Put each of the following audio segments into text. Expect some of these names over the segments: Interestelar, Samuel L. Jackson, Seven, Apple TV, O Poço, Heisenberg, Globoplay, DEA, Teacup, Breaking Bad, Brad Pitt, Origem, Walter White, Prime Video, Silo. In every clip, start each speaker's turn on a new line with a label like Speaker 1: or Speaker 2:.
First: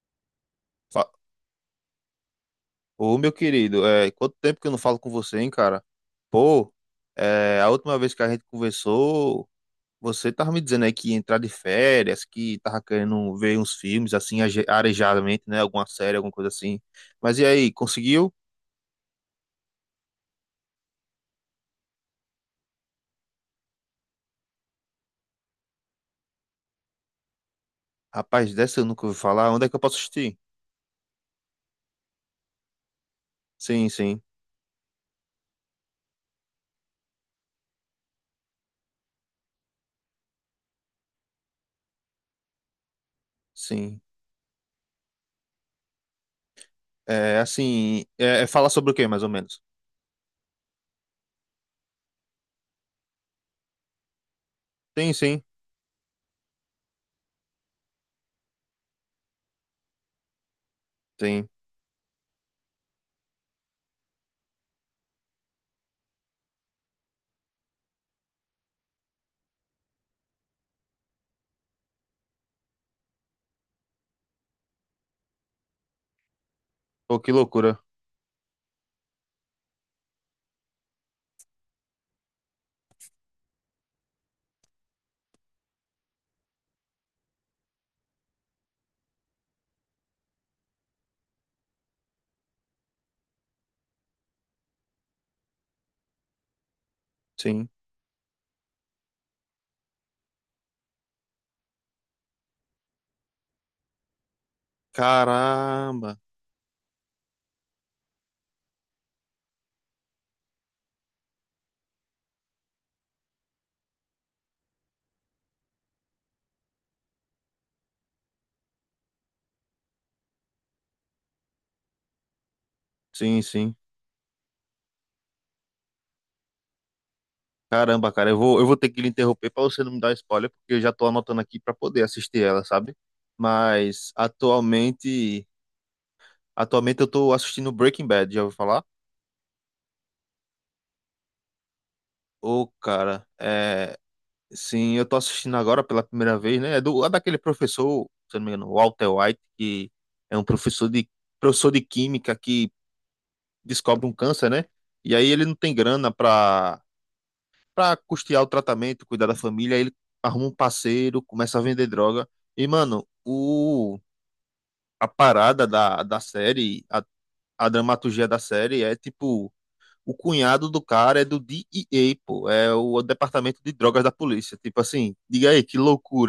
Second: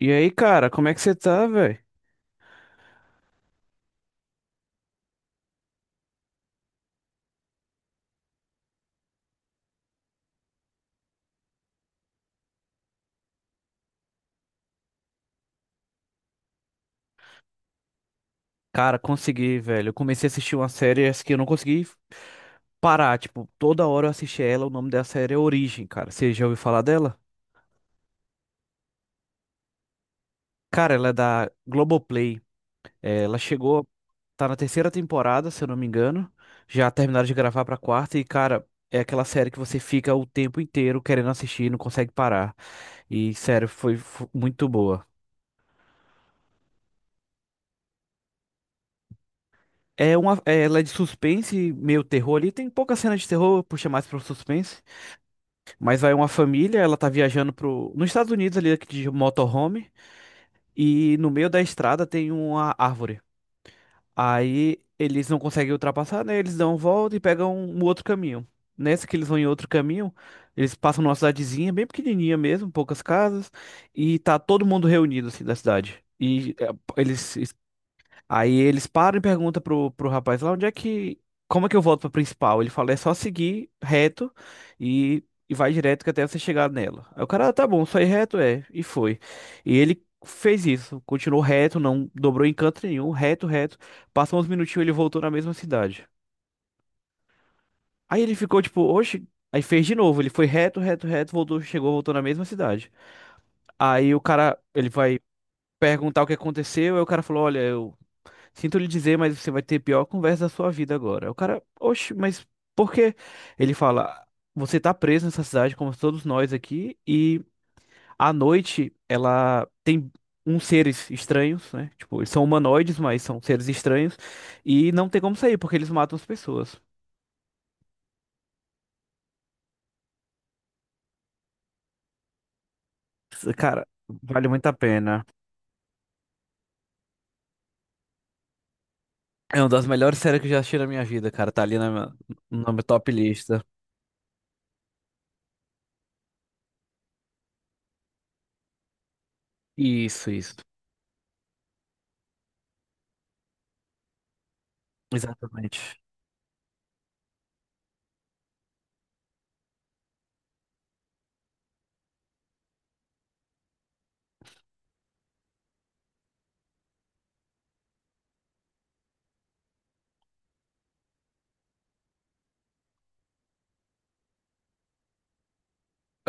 Speaker 1: E aí, cara, como é que
Speaker 2: Fa-
Speaker 1: você tá, velho?
Speaker 2: Ô, meu querido, quanto tempo que eu não falo com você, hein, cara? Pô, a última vez que a gente conversou, você tava me dizendo aí que ia entrar de férias, que tava querendo ver uns filmes, assim, arejadamente, né? Alguma série, alguma coisa assim. Mas e aí, conseguiu?
Speaker 1: Cara, consegui, velho. Eu comecei a assistir uma série essa que eu não consegui parar. Tipo, toda hora eu assisti ela. O nome da série é Origem, cara. Você já ouviu falar dela?
Speaker 2: Rapaz, dessa eu nunca ouvi falar. Onde é que eu posso assistir?
Speaker 1: Cara, ela é da Globoplay. É, ela chegou,
Speaker 2: Sim, sim,
Speaker 1: tá na terceira temporada, se eu não me engano. Já terminaram de gravar pra quarta. E, cara, é aquela série que você fica o tempo inteiro querendo assistir e não consegue parar. E, sério, foi
Speaker 2: sim.
Speaker 1: muito boa.
Speaker 2: É, assim, é falar sobre o quê, mais ou menos?
Speaker 1: Ela é de suspense, meio terror ali. Tem pouca cena de terror, puxa mais pro suspense.
Speaker 2: Sim, sim,
Speaker 1: Mas vai uma família, ela tá viajando nos Estados Unidos ali de motorhome e no
Speaker 2: sim.
Speaker 1: meio da estrada tem uma árvore. Aí eles não conseguem ultrapassar, né? Eles dão uma volta e pegam um outro caminho. Nessa que eles vão em outro caminho, eles passam numa cidadezinha bem pequenininha mesmo, poucas casas, e tá todo mundo reunido assim da cidade. E é,
Speaker 2: Pô, que
Speaker 1: eles
Speaker 2: loucura.
Speaker 1: Aí eles param e perguntam pro rapaz lá onde é que. Como é que eu volto pra principal? Ele fala, é só seguir reto e, e vai direto que até você chegar nela. Aí o cara, "Ah, tá bom, só ir reto é. E foi. E ele fez isso, continuou reto, não dobrou em canto nenhum, reto, reto. Passou uns minutinhos, ele voltou na mesma cidade.
Speaker 2: Sim.
Speaker 1: Aí ele ficou tipo, oxe. Aí fez de novo, ele foi reto, reto, reto, voltou, chegou, voltou na mesma cidade. Aí o cara, ele vai
Speaker 2: Caramba.
Speaker 1: perguntar o que aconteceu, aí o cara falou, olha, eu sinto lhe dizer, mas você vai ter a pior conversa da sua vida agora. O cara, oxe, mas por quê? Ele fala, você tá preso nessa cidade, como todos nós aqui, e à noite ela tem uns seres estranhos, né? Tipo, eles são humanoides, mas são
Speaker 2: Sim,
Speaker 1: seres
Speaker 2: sim.
Speaker 1: estranhos, e não tem como sair, porque eles matam as pessoas.
Speaker 2: Caramba, cara, eu vou ter que lhe interromper para você não me dar spoiler, porque eu já tô anotando aqui para poder assistir ela, sabe?
Speaker 1: Cara,
Speaker 2: Mas
Speaker 1: vale muito a pena.
Speaker 2: atualmente, atualmente eu tô assistindo Breaking Bad, já ouviu falar?
Speaker 1: É uma das melhores séries que eu já assisti na minha vida, cara. Tá ali na minha,
Speaker 2: Ô,
Speaker 1: na minha top
Speaker 2: cara,
Speaker 1: lista.
Speaker 2: sim, eu tô assistindo agora pela primeira vez, né? É daquele professor, se eu não me engano, Walter White, que
Speaker 1: Isso,
Speaker 2: é um
Speaker 1: isso.
Speaker 2: professor de química que descobre um câncer, né? E aí ele não tem
Speaker 1: Exatamente.
Speaker 2: grana para custear o tratamento, cuidar da família, ele arruma um parceiro, começa a vender droga. E, mano, a parada da série, a dramaturgia da série é tipo. O cunhado do cara é do DEA, pô. É o departamento de drogas da polícia. Tipo assim, diga aí, que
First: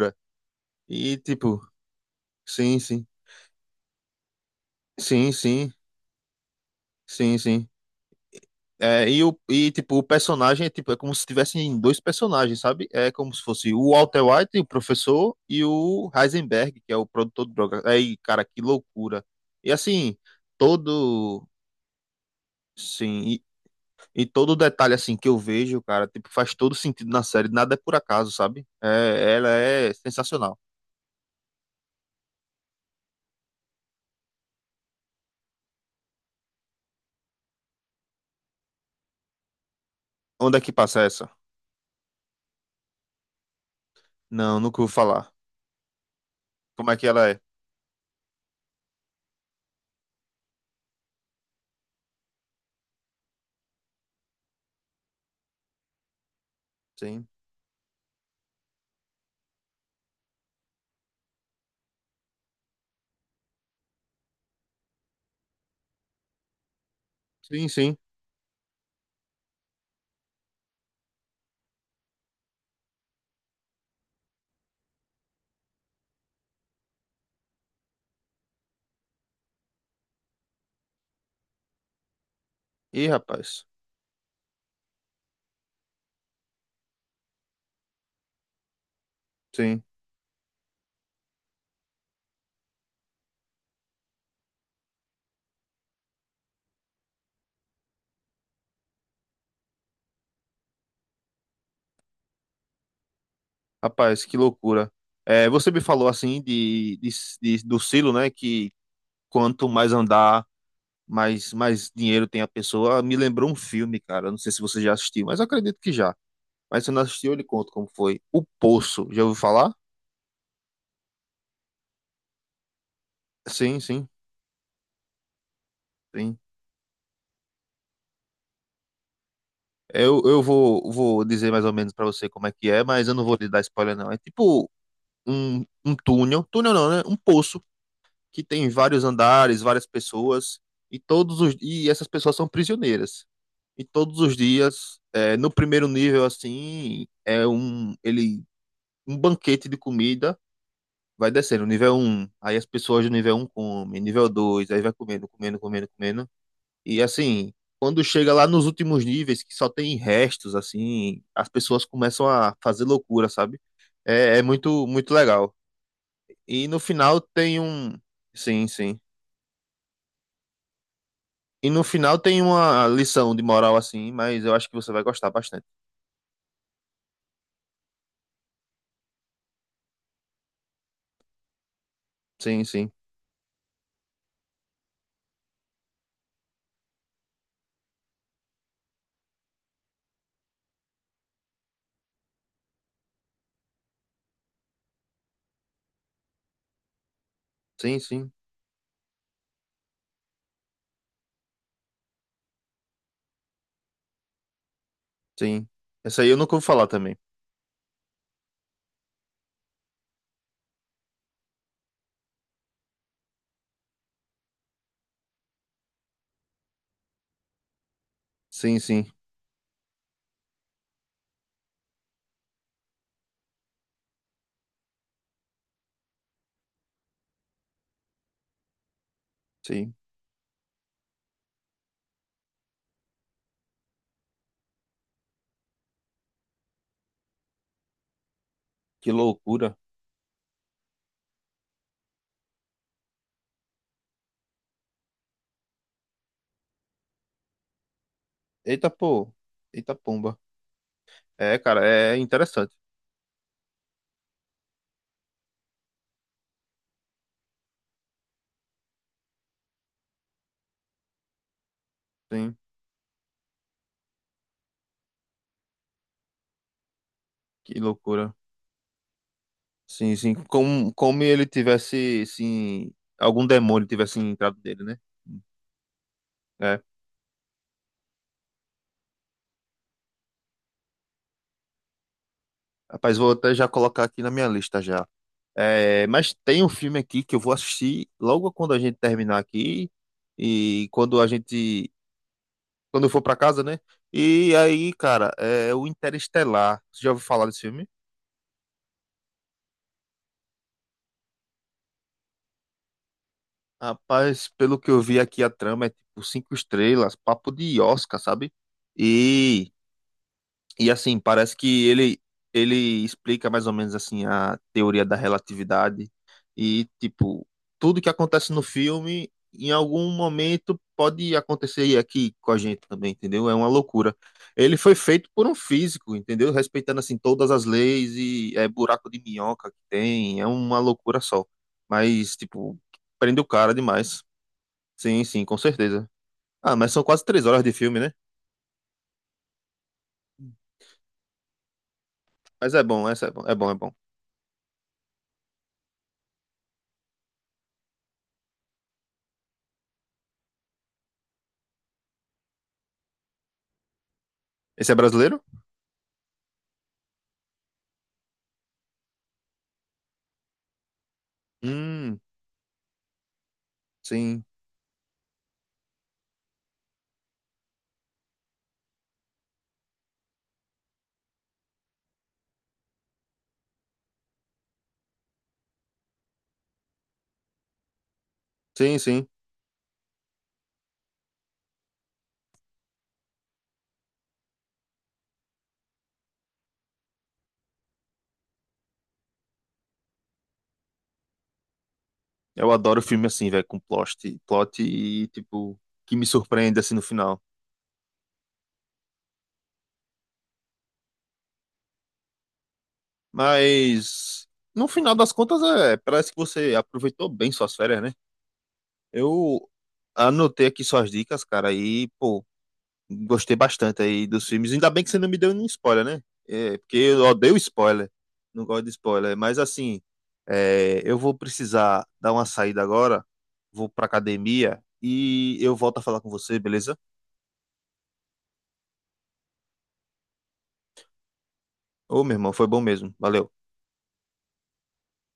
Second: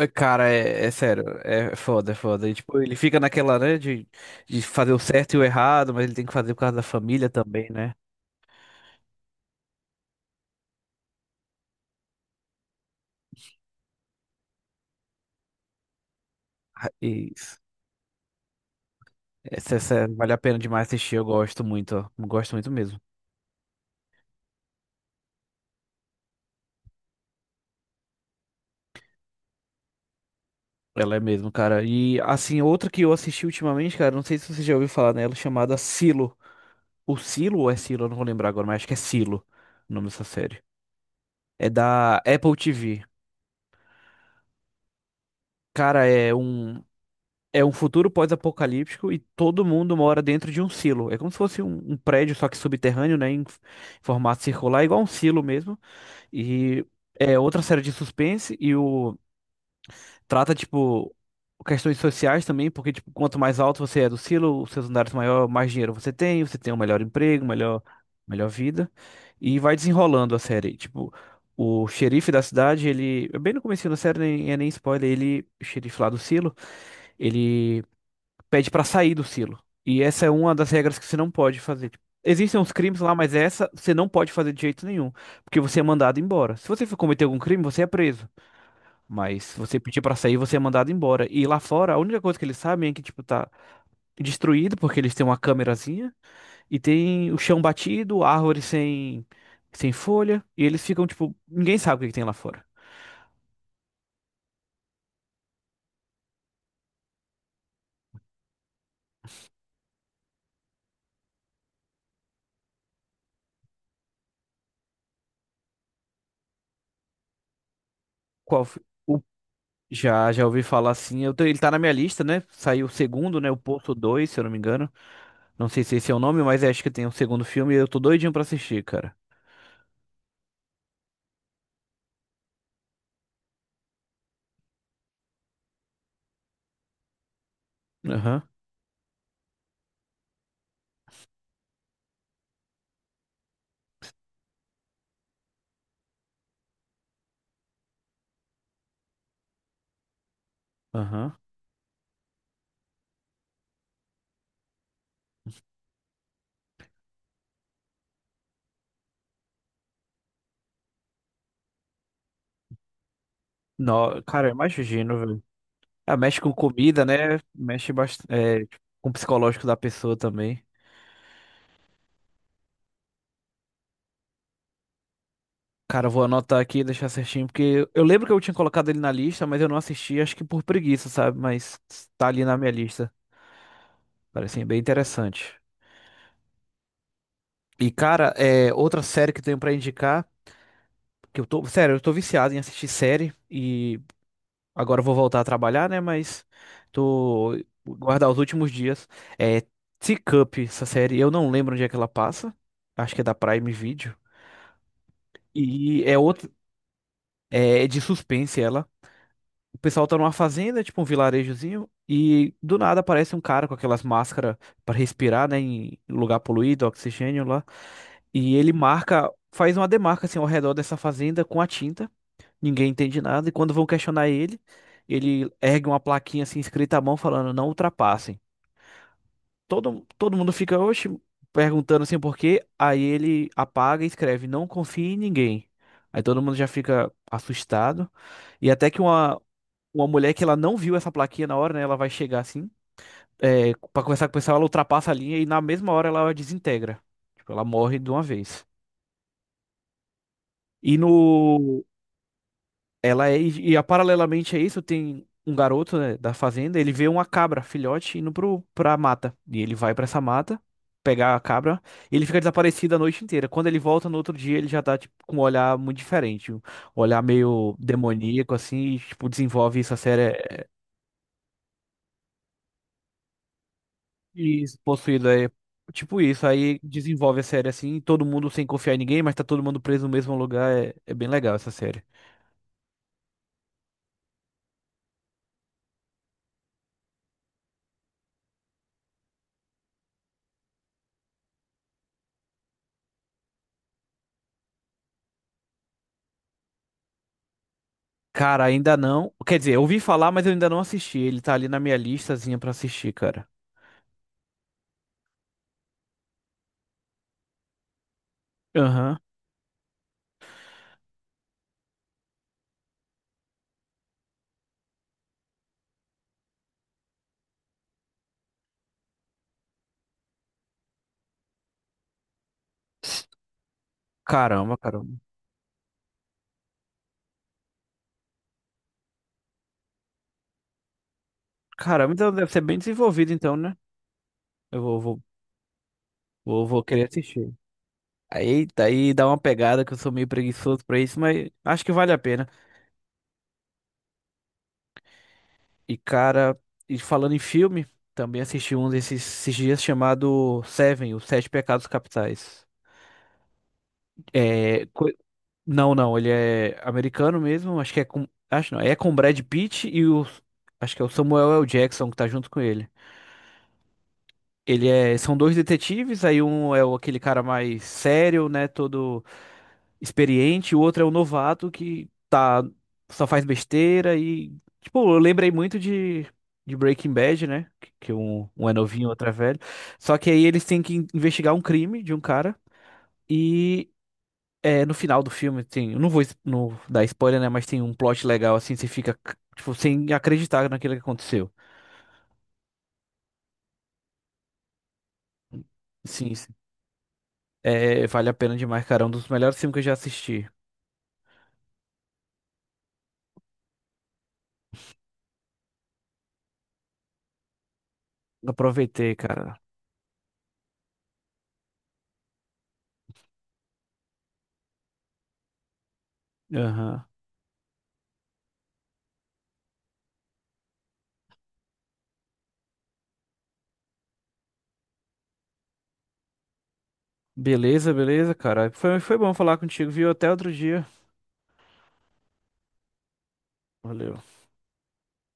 Speaker 1: É, cara, é
Speaker 2: E
Speaker 1: sério,
Speaker 2: tipo,
Speaker 1: é foda, é foda. E,
Speaker 2: sim,
Speaker 1: tipo, ele
Speaker 2: sim.
Speaker 1: fica naquela, né, de fazer o
Speaker 2: Sim,
Speaker 1: certo e o
Speaker 2: sim.
Speaker 1: errado, mas ele tem que fazer por causa da família
Speaker 2: Sim,
Speaker 1: também,
Speaker 2: sim.
Speaker 1: né?
Speaker 2: Tipo, o personagem é, tipo, é como se tivessem dois personagens, sabe? É como se fosse o Walter White, o professor, e o Heisenberg, que é o
Speaker 1: E
Speaker 2: produtor de drogas. Aí, cara, que loucura. E assim,
Speaker 1: vale a pena demais assistir, eu
Speaker 2: todo.
Speaker 1: gosto muito, ó. Gosto muito mesmo.
Speaker 2: Sim, e todo detalhe assim que eu vejo, cara, tipo, faz todo sentido na série. Nada é por acaso, sabe? É, ela é sensacional.
Speaker 1: Ela é mesmo, cara. E, assim, outra que eu assisti ultimamente, cara, não sei se você já ouviu falar nela, chamada Silo. O Silo ou é Silo? Eu não vou lembrar agora, mas acho que é Silo o nome dessa
Speaker 2: Onde é
Speaker 1: série.
Speaker 2: que passa essa?
Speaker 1: É da Apple TV.
Speaker 2: Não, nunca vou falar.
Speaker 1: Cara, é um.
Speaker 2: Como é que ela é?
Speaker 1: É um futuro pós-apocalíptico e todo mundo mora dentro de um silo. É como se fosse um prédio, só que subterrâneo, né? Em formato circular, igual um silo mesmo. E
Speaker 2: Sim.
Speaker 1: é outra série de suspense e o trata, tipo, questões sociais também, porque, tipo, quanto mais alto você é do silo, os seus andares maior, mais dinheiro você tem um melhor emprego,
Speaker 2: Sim,
Speaker 1: melhor,
Speaker 2: sim.
Speaker 1: melhor vida. E vai desenrolando a série. Tipo, o xerife da cidade, ele. Bem no comecinho da série, nem é nem spoiler, ele, o xerife lá do silo. Ele pede pra sair do silo. E essa é uma das regras que você não pode fazer. Tipo, existem uns crimes
Speaker 2: Ih,
Speaker 1: lá, mas
Speaker 2: rapaz.
Speaker 1: essa você não pode fazer de jeito nenhum, porque você é mandado embora. Se você for cometer algum crime, você é preso. Mas se você
Speaker 2: Sim.
Speaker 1: pedir pra sair, você é mandado embora. E lá fora, a única coisa que eles sabem é que tipo tá destruído porque eles têm uma câmerazinha e tem o chão batido, árvore sem folha, e eles ficam tipo, ninguém sabe o que que tem lá fora.
Speaker 2: Rapaz, que loucura. É, você me falou assim do silo, né? Que quanto mais andar, mais dinheiro tem a pessoa. Me lembrou um filme, cara. Eu Não sei se você já assistiu, mas eu acredito que já. Mas se não assistiu, eu lhe conto como foi. O
Speaker 1: Qual f-
Speaker 2: Poço,
Speaker 1: o-
Speaker 2: já ouviu falar?
Speaker 1: já já ouvi falar assim, eu ele tá na minha lista, né? Saiu o segundo, né? O
Speaker 2: Sim,
Speaker 1: Poço
Speaker 2: sim,
Speaker 1: 2 se eu não me engano. Não sei se esse é o
Speaker 2: sim.
Speaker 1: nome, mas acho que tem um segundo filme e eu tô doidinho pra assistir, cara.
Speaker 2: Vou dizer mais ou menos pra você como é que é, mas eu não vou lhe dar spoiler, não. É tipo um túnel. Túnel não, né? Um poço
Speaker 1: Aham,
Speaker 2: que tem vários andares, várias pessoas, e todos os e essas pessoas são prisioneiras. E todos os dias, é, no primeiro nível assim, é um ele um banquete de comida vai
Speaker 1: aham.
Speaker 2: descendo, nível um aí as pessoas do nível um comem, nível 2 aí vai comendo, comendo, comendo, comendo. E assim, quando chega lá nos últimos níveis, que só tem restos, assim, as pessoas começam a fazer loucura, sabe?
Speaker 1: Não,
Speaker 2: É, é
Speaker 1: cara, eu
Speaker 2: muito, muito
Speaker 1: imagino, velho.
Speaker 2: legal.
Speaker 1: Ah, mexe com
Speaker 2: E no
Speaker 1: comida,
Speaker 2: final
Speaker 1: né?
Speaker 2: tem
Speaker 1: Mexe
Speaker 2: um. Sim,
Speaker 1: bastante,
Speaker 2: sim.
Speaker 1: com o psicológico da pessoa também.
Speaker 2: E no final tem uma lição de moral assim, mas eu acho que você vai gostar bastante.
Speaker 1: Cara, eu vou anotar aqui e deixar certinho, porque eu lembro que eu tinha colocado ele na lista, mas eu não assisti, acho que por preguiça, sabe? Mas tá ali na
Speaker 2: Sim,
Speaker 1: minha
Speaker 2: sim.
Speaker 1: lista. Parece bem interessante. E, cara, outra série que eu tenho pra indicar, que eu tô, sério, eu tô viciado em assistir série e agora eu vou voltar a trabalhar, né? Mas tô
Speaker 2: Sim,
Speaker 1: guardar
Speaker 2: sim.
Speaker 1: os últimos dias. É Teacup, essa série. Eu não lembro onde é que ela passa. Acho que é da Prime Video.
Speaker 2: Sim.
Speaker 1: E é
Speaker 2: Essa aí eu
Speaker 1: outro,
Speaker 2: nunca ouvi falar também.
Speaker 1: é de suspense ela. O pessoal tá numa fazenda, tipo um vilarejozinho, e do nada aparece um cara com aquelas máscaras para respirar, né, em lugar poluído, oxigênio lá. E ele
Speaker 2: Sim, sim.
Speaker 1: marca, faz uma demarca assim ao redor dessa fazenda com a tinta. Ninguém entende nada, e quando vão questionar ele, ele ergue uma plaquinha assim escrita à mão falando, não ultrapassem.
Speaker 2: Sim.
Speaker 1: Todo mundo fica, oxe, perguntando assim por quê, aí ele apaga e escreve, não confie em ninguém. Aí todo mundo já fica assustado, e até que
Speaker 2: Que
Speaker 1: uma,
Speaker 2: loucura.
Speaker 1: uma mulher que ela não viu essa plaquinha na hora, né, ela vai chegar assim, é, pra conversar com o pessoal, ela ultrapassa a linha e na mesma hora ela desintegra. Tipo, ela morre de uma vez.
Speaker 2: Eita, pô. Eita, pomba.
Speaker 1: E no,
Speaker 2: É, cara, é interessante.
Speaker 1: Ela é, e, a- Paralelamente a isso, tem um garoto, né, da fazenda, ele vê uma cabra, filhote, indo pra mata. E ele vai pra essa mata, pegar a cabra, e ele fica
Speaker 2: Sim.
Speaker 1: desaparecido a noite inteira. Quando ele volta no outro dia, ele já tá, tipo, com um olhar muito diferente. Um olhar meio
Speaker 2: Que loucura.
Speaker 1: demoníaco, assim, e, tipo, desenvolve isso, a
Speaker 2: Sim,
Speaker 1: série
Speaker 2: sim. Como ele tivesse, sim, algum demônio tivesse entrado
Speaker 1: e
Speaker 2: dele, né?
Speaker 1: possuído é tipo isso. Aí
Speaker 2: É.
Speaker 1: desenvolve a série assim, todo mundo sem confiar em ninguém, mas tá todo mundo preso no mesmo lugar. É bem legal essa série.
Speaker 2: Rapaz, vou até já colocar aqui na minha lista já. É, mas tem um filme aqui que eu vou assistir logo quando a gente terminar aqui e quando a gente, quando eu for pra casa, né? E aí, cara, é o Interestelar. Você já ouviu falar desse filme?
Speaker 1: Cara, ainda não. Quer dizer, eu ouvi falar, mas eu ainda não assisti. Ele tá ali na minha listazinha pra assistir, cara.
Speaker 2: Rapaz, pelo que eu vi aqui a trama é tipo cinco estrelas, papo de Oscar, sabe?
Speaker 1: Aham.
Speaker 2: E assim, parece que ele explica mais ou menos assim a teoria da relatividade e tipo, tudo que acontece no filme em algum momento pode acontecer aqui com a gente também, entendeu? É uma loucura.
Speaker 1: Caramba,
Speaker 2: Ele foi
Speaker 1: caramba.
Speaker 2: feito por um físico, entendeu? Respeitando assim todas as leis e é buraco de minhoca que tem, é uma loucura só.
Speaker 1: Caramba, então
Speaker 2: Mas
Speaker 1: deve ser bem
Speaker 2: tipo,
Speaker 1: desenvolvido,
Speaker 2: prende o
Speaker 1: então, né?
Speaker 2: cara demais.
Speaker 1: Eu vou, vou,
Speaker 2: Sim, sim, com certeza.
Speaker 1: vou,
Speaker 2: Ah,
Speaker 1: vou
Speaker 2: mas são
Speaker 1: querer
Speaker 2: quase três
Speaker 1: assistir.
Speaker 2: horas de filme, né?
Speaker 1: Aí dá uma pegada que eu sou meio preguiçoso pra isso, mas acho que vale a pena.
Speaker 2: Mas é bom, essa é bom, é bom, é bom.
Speaker 1: E, cara, e falando em filme, também assisti um desses esses dias chamado Seven, Os Sete Pecados Capitais. É,
Speaker 2: Esse é
Speaker 1: co-
Speaker 2: brasileiro?
Speaker 1: Não, não, ele é americano mesmo, acho que é com, acho não, é com o Brad Pitt e o, acho que é o Samuel L. Jackson que
Speaker 2: Hum,
Speaker 1: tá junto com ele.
Speaker 2: Sim,
Speaker 1: Ele é, são dois detetives, aí um é aquele cara mais sério, né, todo experiente, o outro é o novato que tá, só faz besteira e, tipo, eu lembrei muito de, Breaking Bad, né, que um é
Speaker 2: sim,
Speaker 1: novinho, outro
Speaker 2: sim.
Speaker 1: é velho, só que aí eles têm que investigar um crime de um cara e no final do filme tem, eu não vou não dar spoiler, né, mas tem um plot legal assim, você fica tipo sem acreditar naquilo que aconteceu.
Speaker 2: Eu adoro filme assim, velho, com plot e, tipo, que me
Speaker 1: Sim, sim.
Speaker 2: surpreende assim no final.
Speaker 1: É, vale a pena demais, cara, é um dos melhores filmes que eu já assisti.
Speaker 2: Mas, no final das contas, é, parece que você aproveitou bem suas férias, né?
Speaker 1: Aproveitei, cara.
Speaker 2: Eu anotei aqui suas dicas, cara, e, pô, gostei bastante aí dos filmes. Ainda bem que você não me deu nenhum spoiler, né? É, porque
Speaker 1: Aham.
Speaker 2: eu odeio spoiler, não gosto de spoiler. Mas, assim, é, eu vou precisar dar uma saída agora, vou pra academia e eu volto a falar com você, beleza?
Speaker 1: Beleza, beleza, cara. Foi bom falar contigo, viu? Até outro dia.
Speaker 2: Ô, meu irmão, foi bom mesmo. Valeu.
Speaker 1: Valeu.